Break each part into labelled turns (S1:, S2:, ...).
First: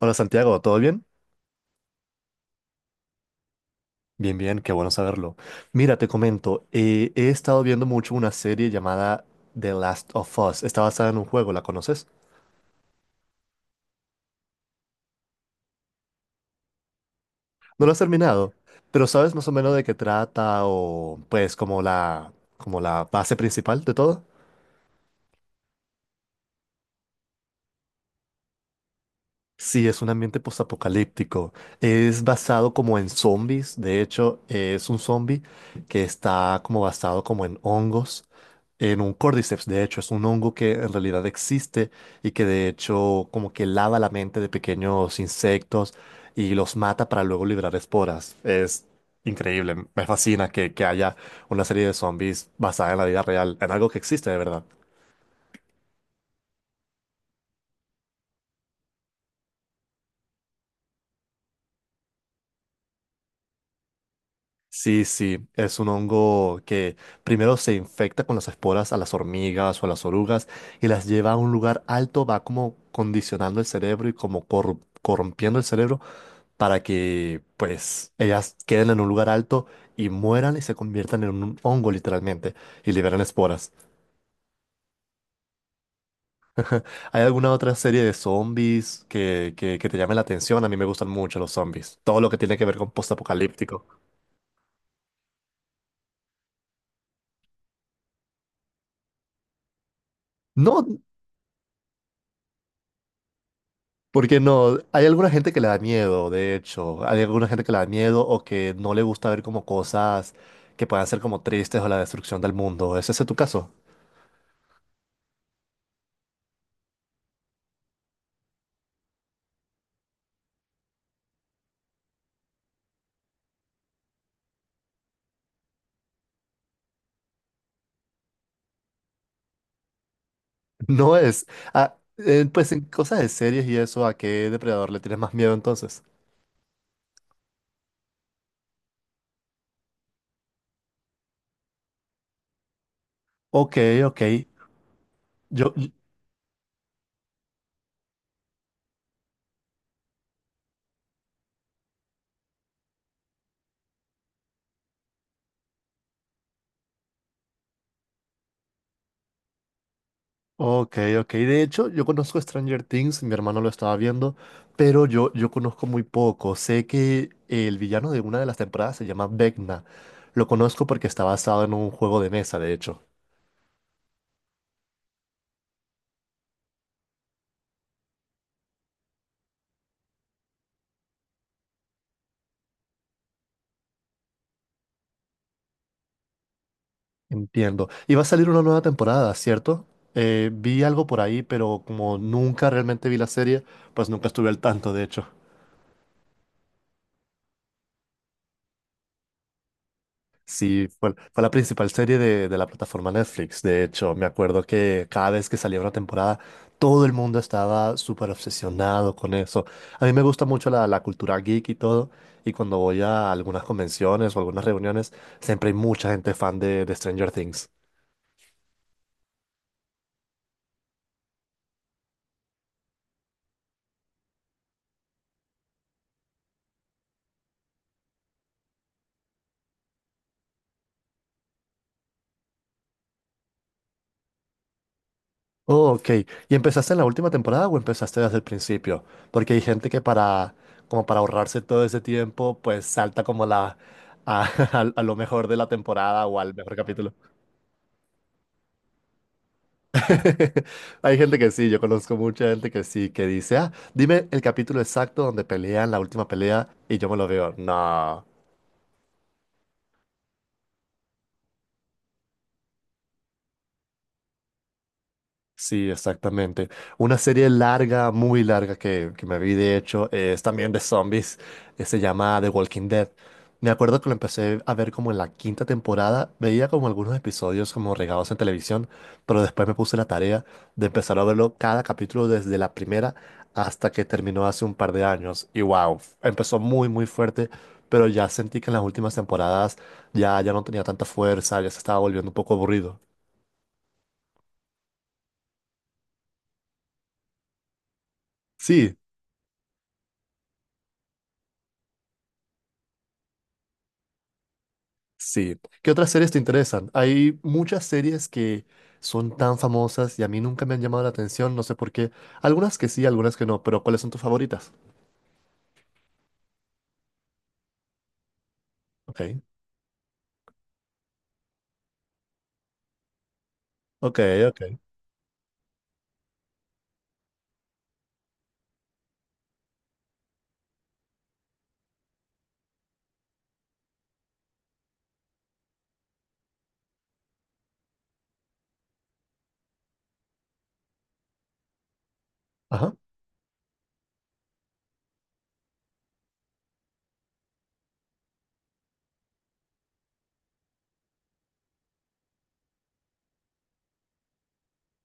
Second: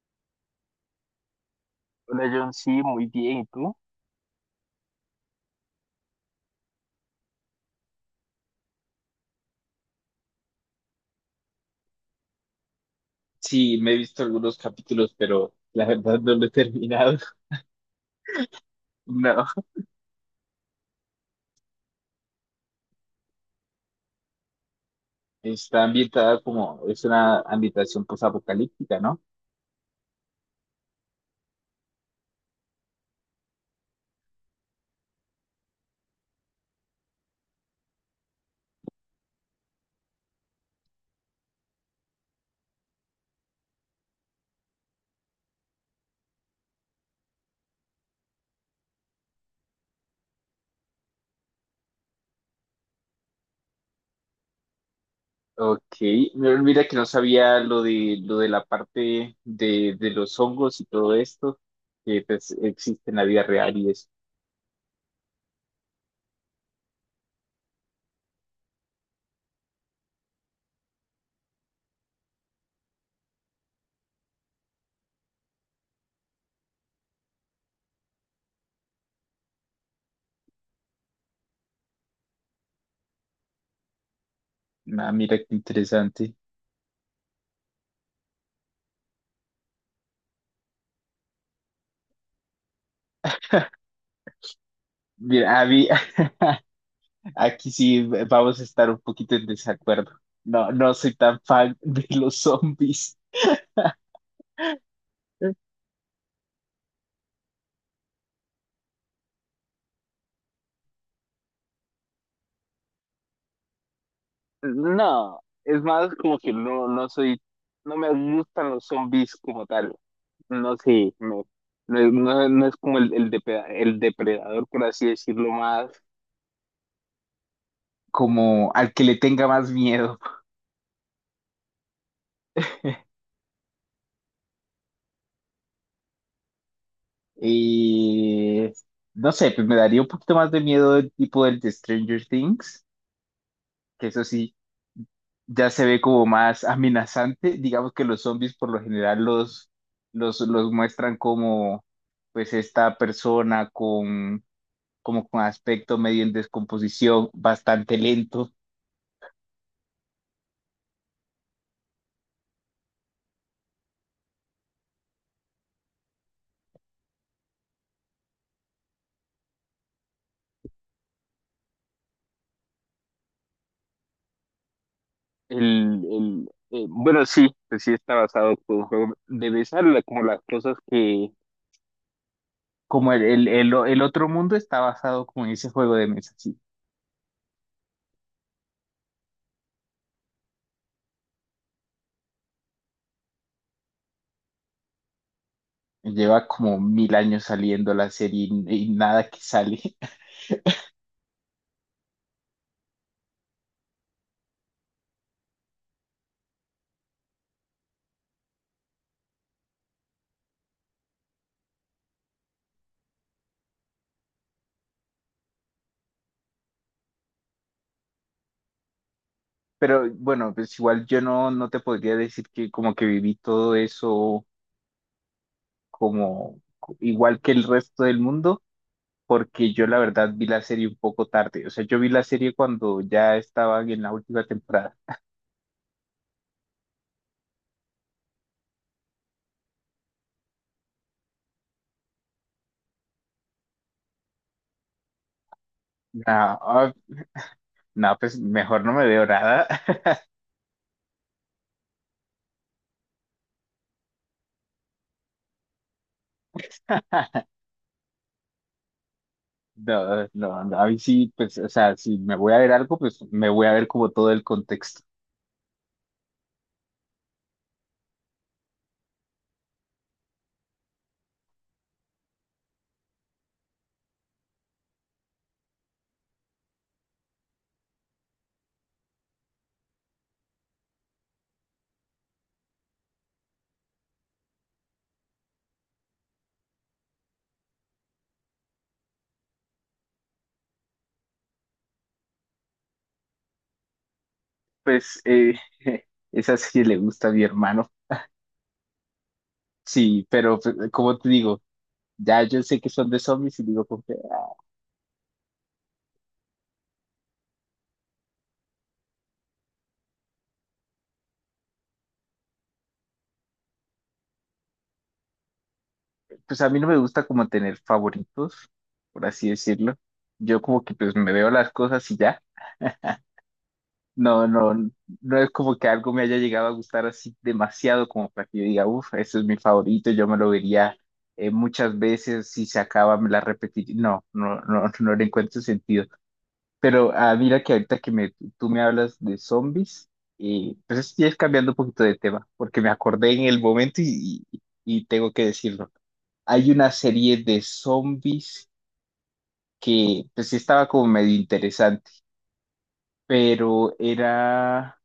S1: Hola Santiago, ¿todo bien?
S2: Hola John, sí, muy bien. ¿Y tú?
S1: Bien, bien, qué bueno saberlo. Mira, te comento, he estado viendo mucho una serie llamada The Last of Us. Está basada en un juego, ¿la conoces?
S2: Sí, me he visto algunos capítulos, pero la verdad no lo he terminado.
S1: No lo has terminado, pero ¿sabes más o
S2: No.
S1: menos de qué trata o pues como la base principal de todo?
S2: Está ambientada como, es una ambientación posapocalíptica, ¿no?
S1: Sí, es un ambiente postapocalíptico. Es basado como en zombies. De hecho, es un zombie que está como basado como en hongos, en un cordyceps. De hecho, es un hongo que en realidad existe y que de hecho como que lava la mente de pequeños insectos y los mata para luego liberar esporas. Es increíble. Me fascina que haya una serie de zombies basada en la vida real, en algo que existe de verdad.
S2: Ok, no, mira que no sabía lo de la parte de los hongos y todo esto, que pues existe en la vida real y eso.
S1: Sí, sí, es un hongo que primero se infecta con las esporas a las hormigas o a las orugas y las lleva a un lugar alto, va como condicionando el cerebro y como corrompiendo el cerebro para que pues ellas queden en un lugar alto y mueran y se conviertan en un hongo literalmente y liberan esporas.
S2: Ah, mira qué interesante.
S1: ¿Hay alguna otra serie de zombies que te llame la atención? A mí me gustan mucho los zombies, todo lo que tiene que ver con postapocalíptico.
S2: Mira, a mí- aquí sí vamos a estar un poquito en desacuerdo. No, no
S1: No.
S2: soy tan fan de los zombies.
S1: Porque no, hay alguna gente que le da miedo, de hecho, hay alguna gente que le da miedo o que no le gusta ver como cosas que puedan ser como tristes o la destrucción del mundo. ¿Es ese tu caso?
S2: No, es más como que no, no me gustan los zombies como tal. No sé, no, no, es no es como el depredador, por así decirlo, más como al que le tenga más miedo.
S1: No es. Ah, pues en cosas de series y eso, ¿a qué depredador le tienes más miedo entonces?
S2: Y no sé, pues me daría un poquito más de miedo el tipo del de Stranger Things,
S1: Ok,
S2: que
S1: ok.
S2: eso sí, ya
S1: Yo,
S2: se ve como más amenazante. Digamos que los zombies por lo general los muestran como pues esta persona con como con aspecto medio en descomposición, bastante lento.
S1: ok, ok. De hecho, yo conozco Stranger Things, mi hermano lo estaba viendo, pero yo conozco muy poco. Sé que el villano de una de las temporadas se llama Vecna. Lo conozco porque está basado en un juego de mesa, de hecho.
S2: Bueno, sí, pues sí está basado por un juego de besar, como las cosas que... Como el otro mundo está basado como en ese juego de mesa, sí.
S1: Entiendo. Y va a salir una nueva temporada, ¿cierto? Vi algo por ahí, pero como nunca realmente vi la serie, pues nunca estuve al tanto, de hecho.
S2: Lleva como mil años saliendo la serie y nada que sale.
S1: Sí, fue la principal serie de la plataforma Netflix. De hecho, me acuerdo que cada vez que salía una temporada, todo el mundo estaba súper obsesionado con eso. A mí me gusta mucho la cultura geek y todo. Y cuando voy a algunas convenciones o algunas reuniones, siempre hay mucha gente fan de Stranger Things.
S2: Pero bueno, pues igual yo no, no te podría decir que como que viví todo eso como igual que el resto del mundo. Porque yo la verdad vi la serie un poco tarde. O sea, yo vi la serie cuando ya estaban en la última temporada.
S1: Oh, ok. ¿Y empezaste en la última temporada o empezaste desde el principio? Porque hay gente que para, como para ahorrarse todo ese tiempo, pues salta como a lo mejor de la temporada o al
S2: No,
S1: mejor capítulo.
S2: no, pues mejor no me veo nada.
S1: Hay gente que sí, yo conozco mucha gente que sí, que dice, ah, dime el capítulo exacto donde pelean la última pelea y yo me lo veo. No.
S2: No, no, no, a mí sí, pues, o sea, si me voy a ver algo, pues me voy a ver como todo el contexto.
S1: Sí, exactamente. Una serie larga, muy larga que me vi de hecho, es también de zombies, se llama The Walking Dead. Me acuerdo que lo empecé a ver como en la quinta temporada, veía como algunos episodios como regados en televisión, pero después me puse la tarea de empezar a verlo cada capítulo desde la primera hasta que terminó hace un par de años. Y wow, empezó muy, muy fuerte, pero ya sentí que en las últimas temporadas ya no tenía tanta fuerza, ya se estaba volviendo un poco aburrido.
S2: Pues esa serie le gusta a mi hermano.
S1: Sí,
S2: Sí, pero pues, como te digo, ya yo sé que son de zombies y digo, como que, ay,
S1: sí. ¿Qué otras series te interesan? Hay muchas series que son tan famosas y a mí nunca me han llamado la atención, no sé por qué. Algunas que sí, algunas que no, pero ¿cuáles son tus favoritas?
S2: pues a mí no me gusta como tener favoritos,
S1: Ok,
S2: por así decirlo. Yo como que pues me veo las cosas y ya.
S1: ok,
S2: No, no,
S1: ok.
S2: no es como que algo me haya llegado a gustar así demasiado como para que yo diga, uff, ese es mi favorito, yo me lo vería muchas veces, si se acaba me la repetiría. No, no, no, no le encuentro sentido. Pero ah, mira que ahorita que me, tú me hablas de zombies, y pues estoy es cambiando un poquito de tema, porque me
S1: Ajá.
S2: acordé en el momento y tengo que decirlo. Hay una serie de zombies que pues sí estaba como medio interesante, pero era...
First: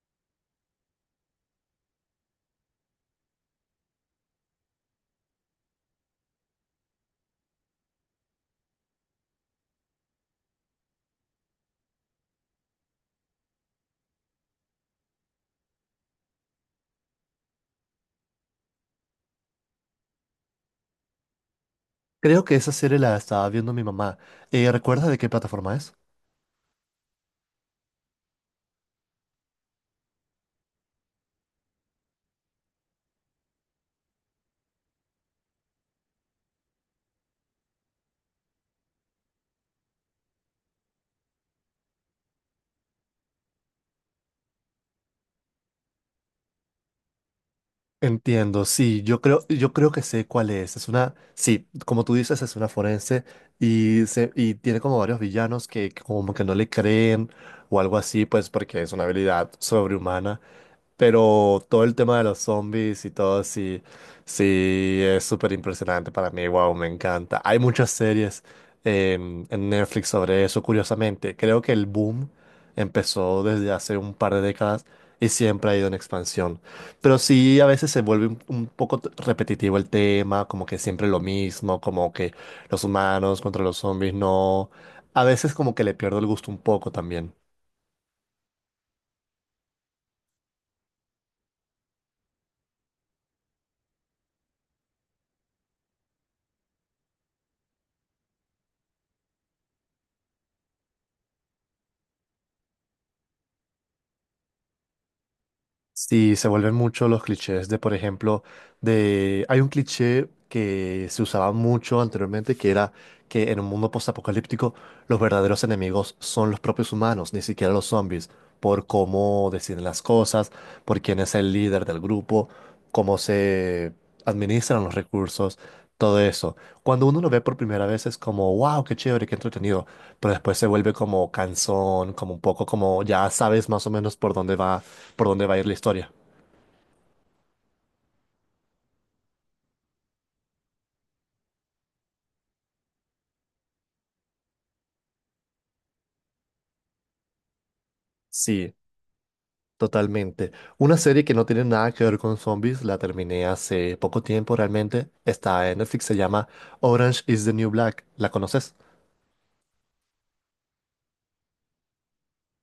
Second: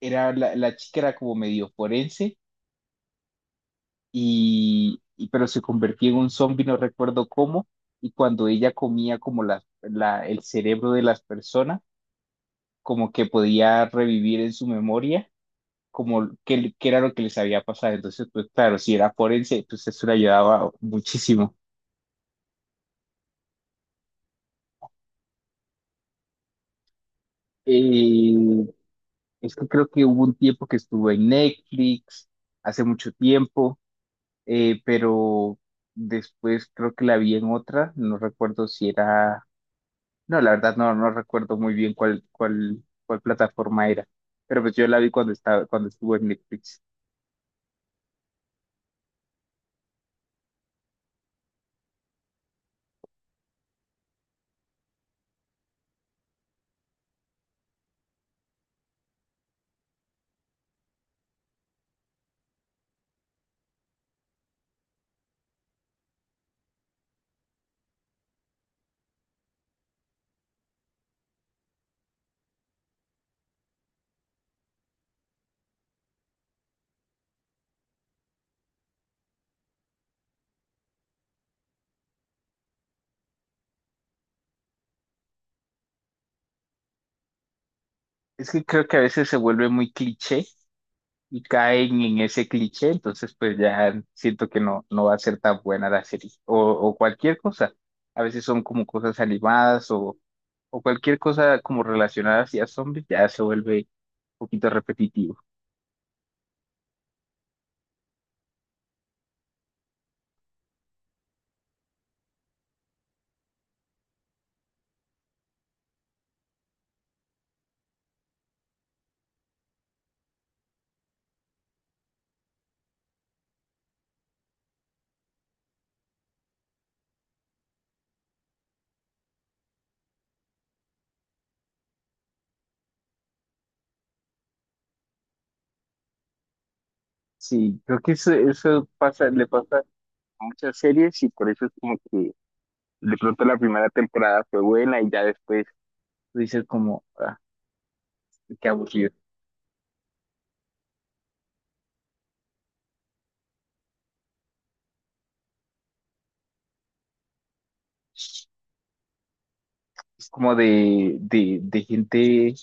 S2: era la chica era como medio forense pero se convertía en un zombie, no recuerdo cómo, y cuando ella comía como el cerebro de las personas, como que podía revivir en su memoria como qué, qué era lo que les había pasado. Entonces, pues claro, si era forense, pues eso le ayudaba muchísimo.
S1: Creo que esa serie la estaba viendo mi mamá. ¿Recuerdas de qué plataforma es?
S2: Eh, es que creo que hubo un tiempo que estuvo en Netflix, hace mucho tiempo. Pero después creo que la vi en otra, no recuerdo si era, no, la verdad no, no recuerdo muy bien cuál plataforma era, pero pues yo la vi cuando estaba, cuando estuvo en Netflix.
S1: Entiendo, sí, yo creo que sé cuál es. Es una, sí, como tú dices, es una forense y, y tiene como varios villanos que como que no le creen o algo así, pues porque es una habilidad sobrehumana. Pero todo el tema de los zombies y todo, sí, sí, es súper impresionante para mí. Wow, me encanta. Hay muchas series en Netflix sobre eso, curiosamente. Creo que el boom empezó desde hace un par de décadas y siempre ha ido en expansión. Pero sí, a veces se vuelve un poco repetitivo el tema, como que siempre lo mismo, como que los humanos contra los zombies, no. A veces como que le pierdo el gusto un poco también.
S2: Es que creo que a veces se vuelve muy cliché y caen en ese cliché, entonces pues ya siento que no, no va a ser tan buena la serie o cualquier cosa. A veces son como cosas animadas o cualquier cosa como relacionada hacia zombies, ya se vuelve un poquito repetitivo.
S1: Sí, se vuelven mucho los clichés de, por ejemplo, de... Hay un cliché que se usaba mucho anteriormente, que era que en un mundo postapocalíptico los verdaderos enemigos son los propios humanos, ni siquiera los zombies, por cómo deciden las cosas, por quién es el líder del grupo, cómo se administran los recursos, todo eso. Cuando uno lo ve por primera vez es como, wow, qué chévere, qué entretenido, pero después se vuelve como cansón, como un poco como ya sabes más o menos por dónde va a ir la historia.
S2: Sí, creo que eso pasa, le pasa a muchas series y por eso es como que de pronto la primera temporada fue buena y ya después tú dices como, ah, qué
S1: Sí,
S2: aburrido.
S1: totalmente. Una serie que no tiene nada que ver con zombies, la terminé hace poco tiempo realmente. Está en Netflix, se llama Orange is the New Black. ¿La conoces?
S2: Es como de gente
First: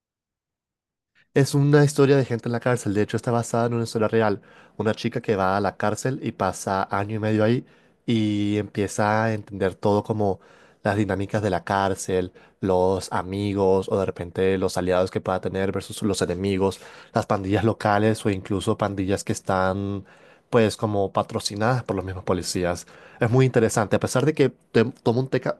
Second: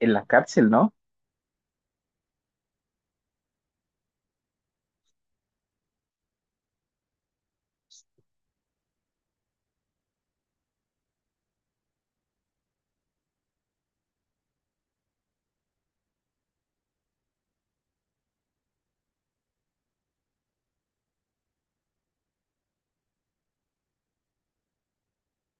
S2: en la cárcel, ¿no?
S1: Es una historia de gente en la cárcel. De hecho, está basada en una historia real. Una chica que va a la cárcel y pasa año y medio ahí y empieza a entender todo como las dinámicas de la cárcel, los amigos o de repente los aliados que pueda tener versus los enemigos, las pandillas locales o incluso pandillas que están pues como patrocinadas por los mismos policías. Es muy interesante. A pesar de que te- toma un, teca-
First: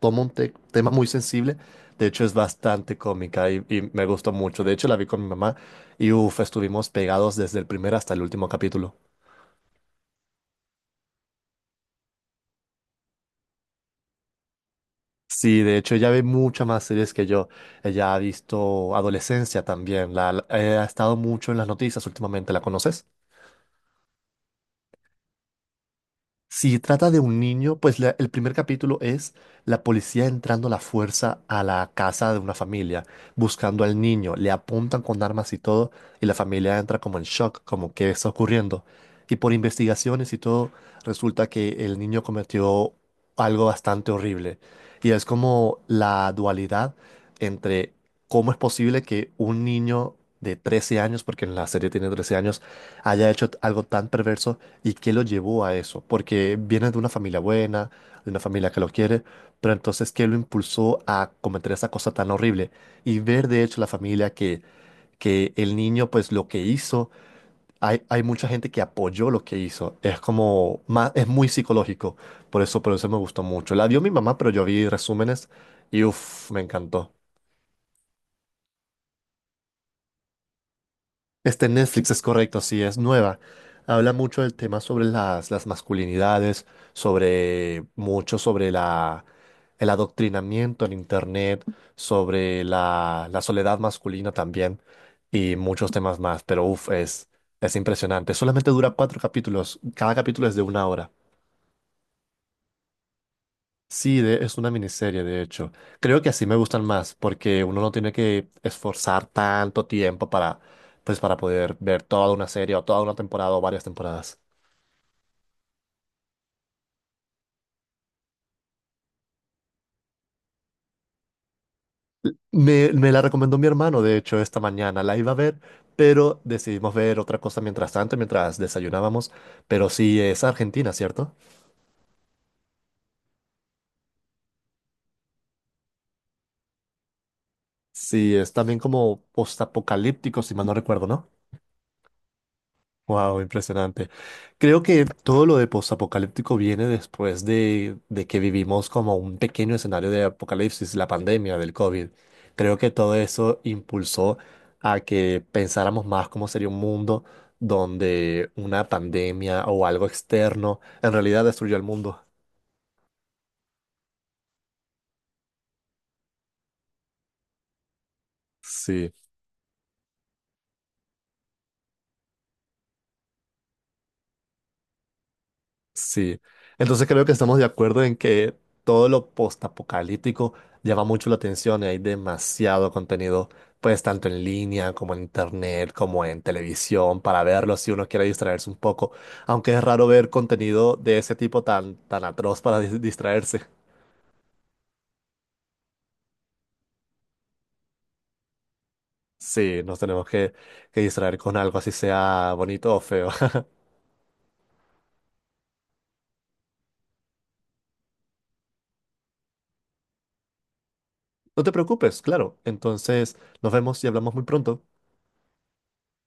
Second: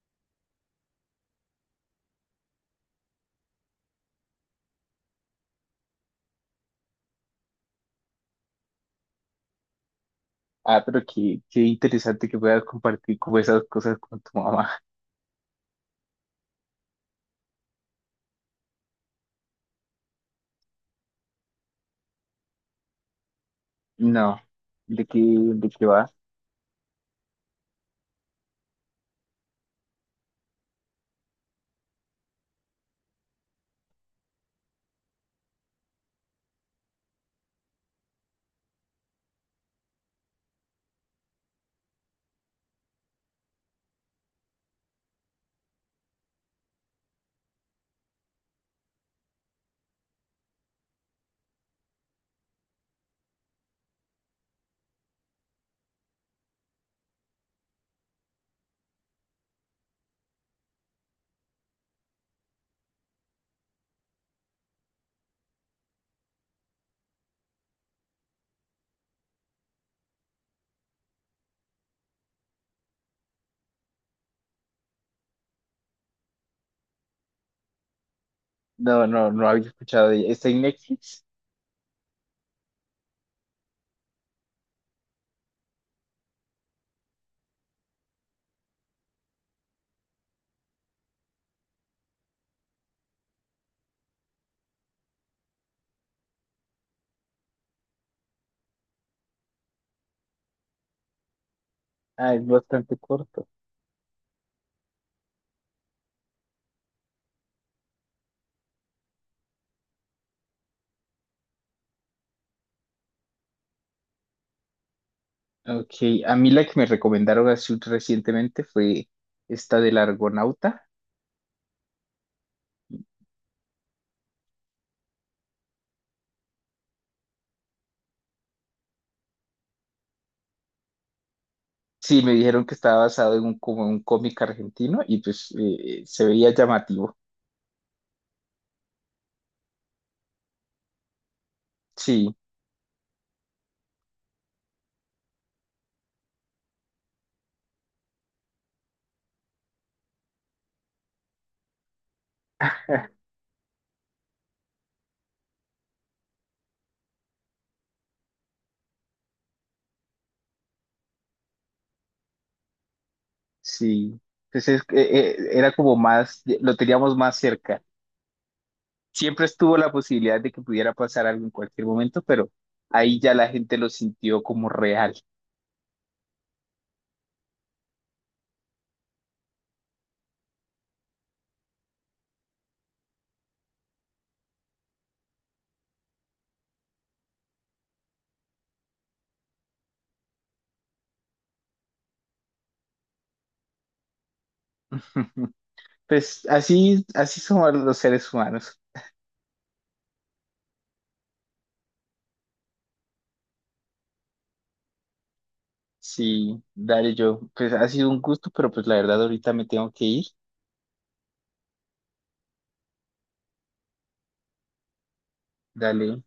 S1: toma un te- tema muy sensible, de hecho, es bastante cómica y me gustó mucho. De hecho, la vi con mi mamá y uff, estuvimos pegados desde el primer hasta el último capítulo.
S2: Ah, pero qué, qué interesante que puedas compartir como esas cosas con tu mamá.
S1: Sí, de hecho, ella ve muchas más series que yo. Ella ha visto Adolescencia también. Ha estado mucho en las noticias últimamente. ¿La conoces?
S2: No, de qué va?
S1: Si trata de un niño, pues el primer capítulo es la policía entrando a la fuerza a la casa de una familia, buscando al niño, le apuntan con armas y todo, y la familia entra como en shock, como qué está ocurriendo. Y por investigaciones y todo, resulta que el niño cometió algo bastante horrible. Y es como la dualidad entre cómo es posible que un niño de 13 años, porque en la serie tiene 13 años, haya hecho algo tan perverso. ¿Y qué lo llevó a eso? Porque viene de una familia buena, de una familia que lo quiere, pero entonces, ¿qué lo impulsó a cometer esa cosa tan horrible? Y ver de hecho la familia que el niño, pues lo que hizo, hay mucha gente que apoyó lo que hizo. Es como, es muy psicológico. Por eso me gustó mucho. La vio mi mamá, pero yo vi resúmenes y uff, me encantó.
S2: No, no, no había escuchado de ella. ¿Está en Netflix?
S1: Este Netflix es correcto, sí, es nueva. Habla mucho del tema sobre las masculinidades, sobre mucho sobre el adoctrinamiento en Internet, sobre la soledad masculina también y muchos temas más. Pero uff, es impresionante. Solamente dura 4 capítulos. Cada capítulo es de una hora.
S2: Ah, es bastante corto.
S1: Sí, es una miniserie, de hecho. Creo que así me gustan más, porque uno no tiene que esforzar tanto tiempo para, pues, para poder ver toda una serie o toda una temporada o varias temporadas.
S2: Ok, a mí la que me recomendaron así recientemente fue esta del Argonauta.
S1: Me la recomendó mi hermano, de hecho, esta mañana la iba a ver, pero decidimos ver otra cosa mientras tanto, mientras desayunábamos. Pero sí, es Argentina, ¿cierto?
S2: Sí, me dijeron que estaba basado en un, como un cómic argentino y pues se veía llamativo.
S1: Sí, es también como postapocalíptico, si mal no recuerdo, ¿no?
S2: Sí,
S1: Wow, impresionante. Creo que todo lo de postapocalíptico viene después de que vivimos como un pequeño escenario de apocalipsis, la pandemia del COVID. Creo que todo eso impulsó a que pensáramos más cómo sería un mundo donde una pandemia o algo externo en realidad destruyó el mundo.
S2: sí. Pues es que, era como más, lo teníamos más cerca.
S1: Sí.
S2: Siempre estuvo la posibilidad de que pudiera pasar algo en cualquier momento, pero ahí ya la gente lo sintió como real.
S1: Sí, entonces creo que estamos de acuerdo en que todo lo postapocalíptico llama mucho la atención y hay demasiado contenido, pues tanto en línea como en internet, como en televisión, para verlo si uno quiere distraerse un poco, aunque es raro ver contenido de ese tipo tan, tan atroz para distraerse.
S2: Pues así, así somos los seres humanos.
S1: Sí, nos tenemos que distraer con algo, así sea bonito o feo.
S2: Sí, dale yo. Pues ha sido un gusto, pero pues la verdad ahorita me tengo que ir.
S1: No te preocupes, claro. Entonces nos vemos y hablamos muy pronto.
S2: Dale,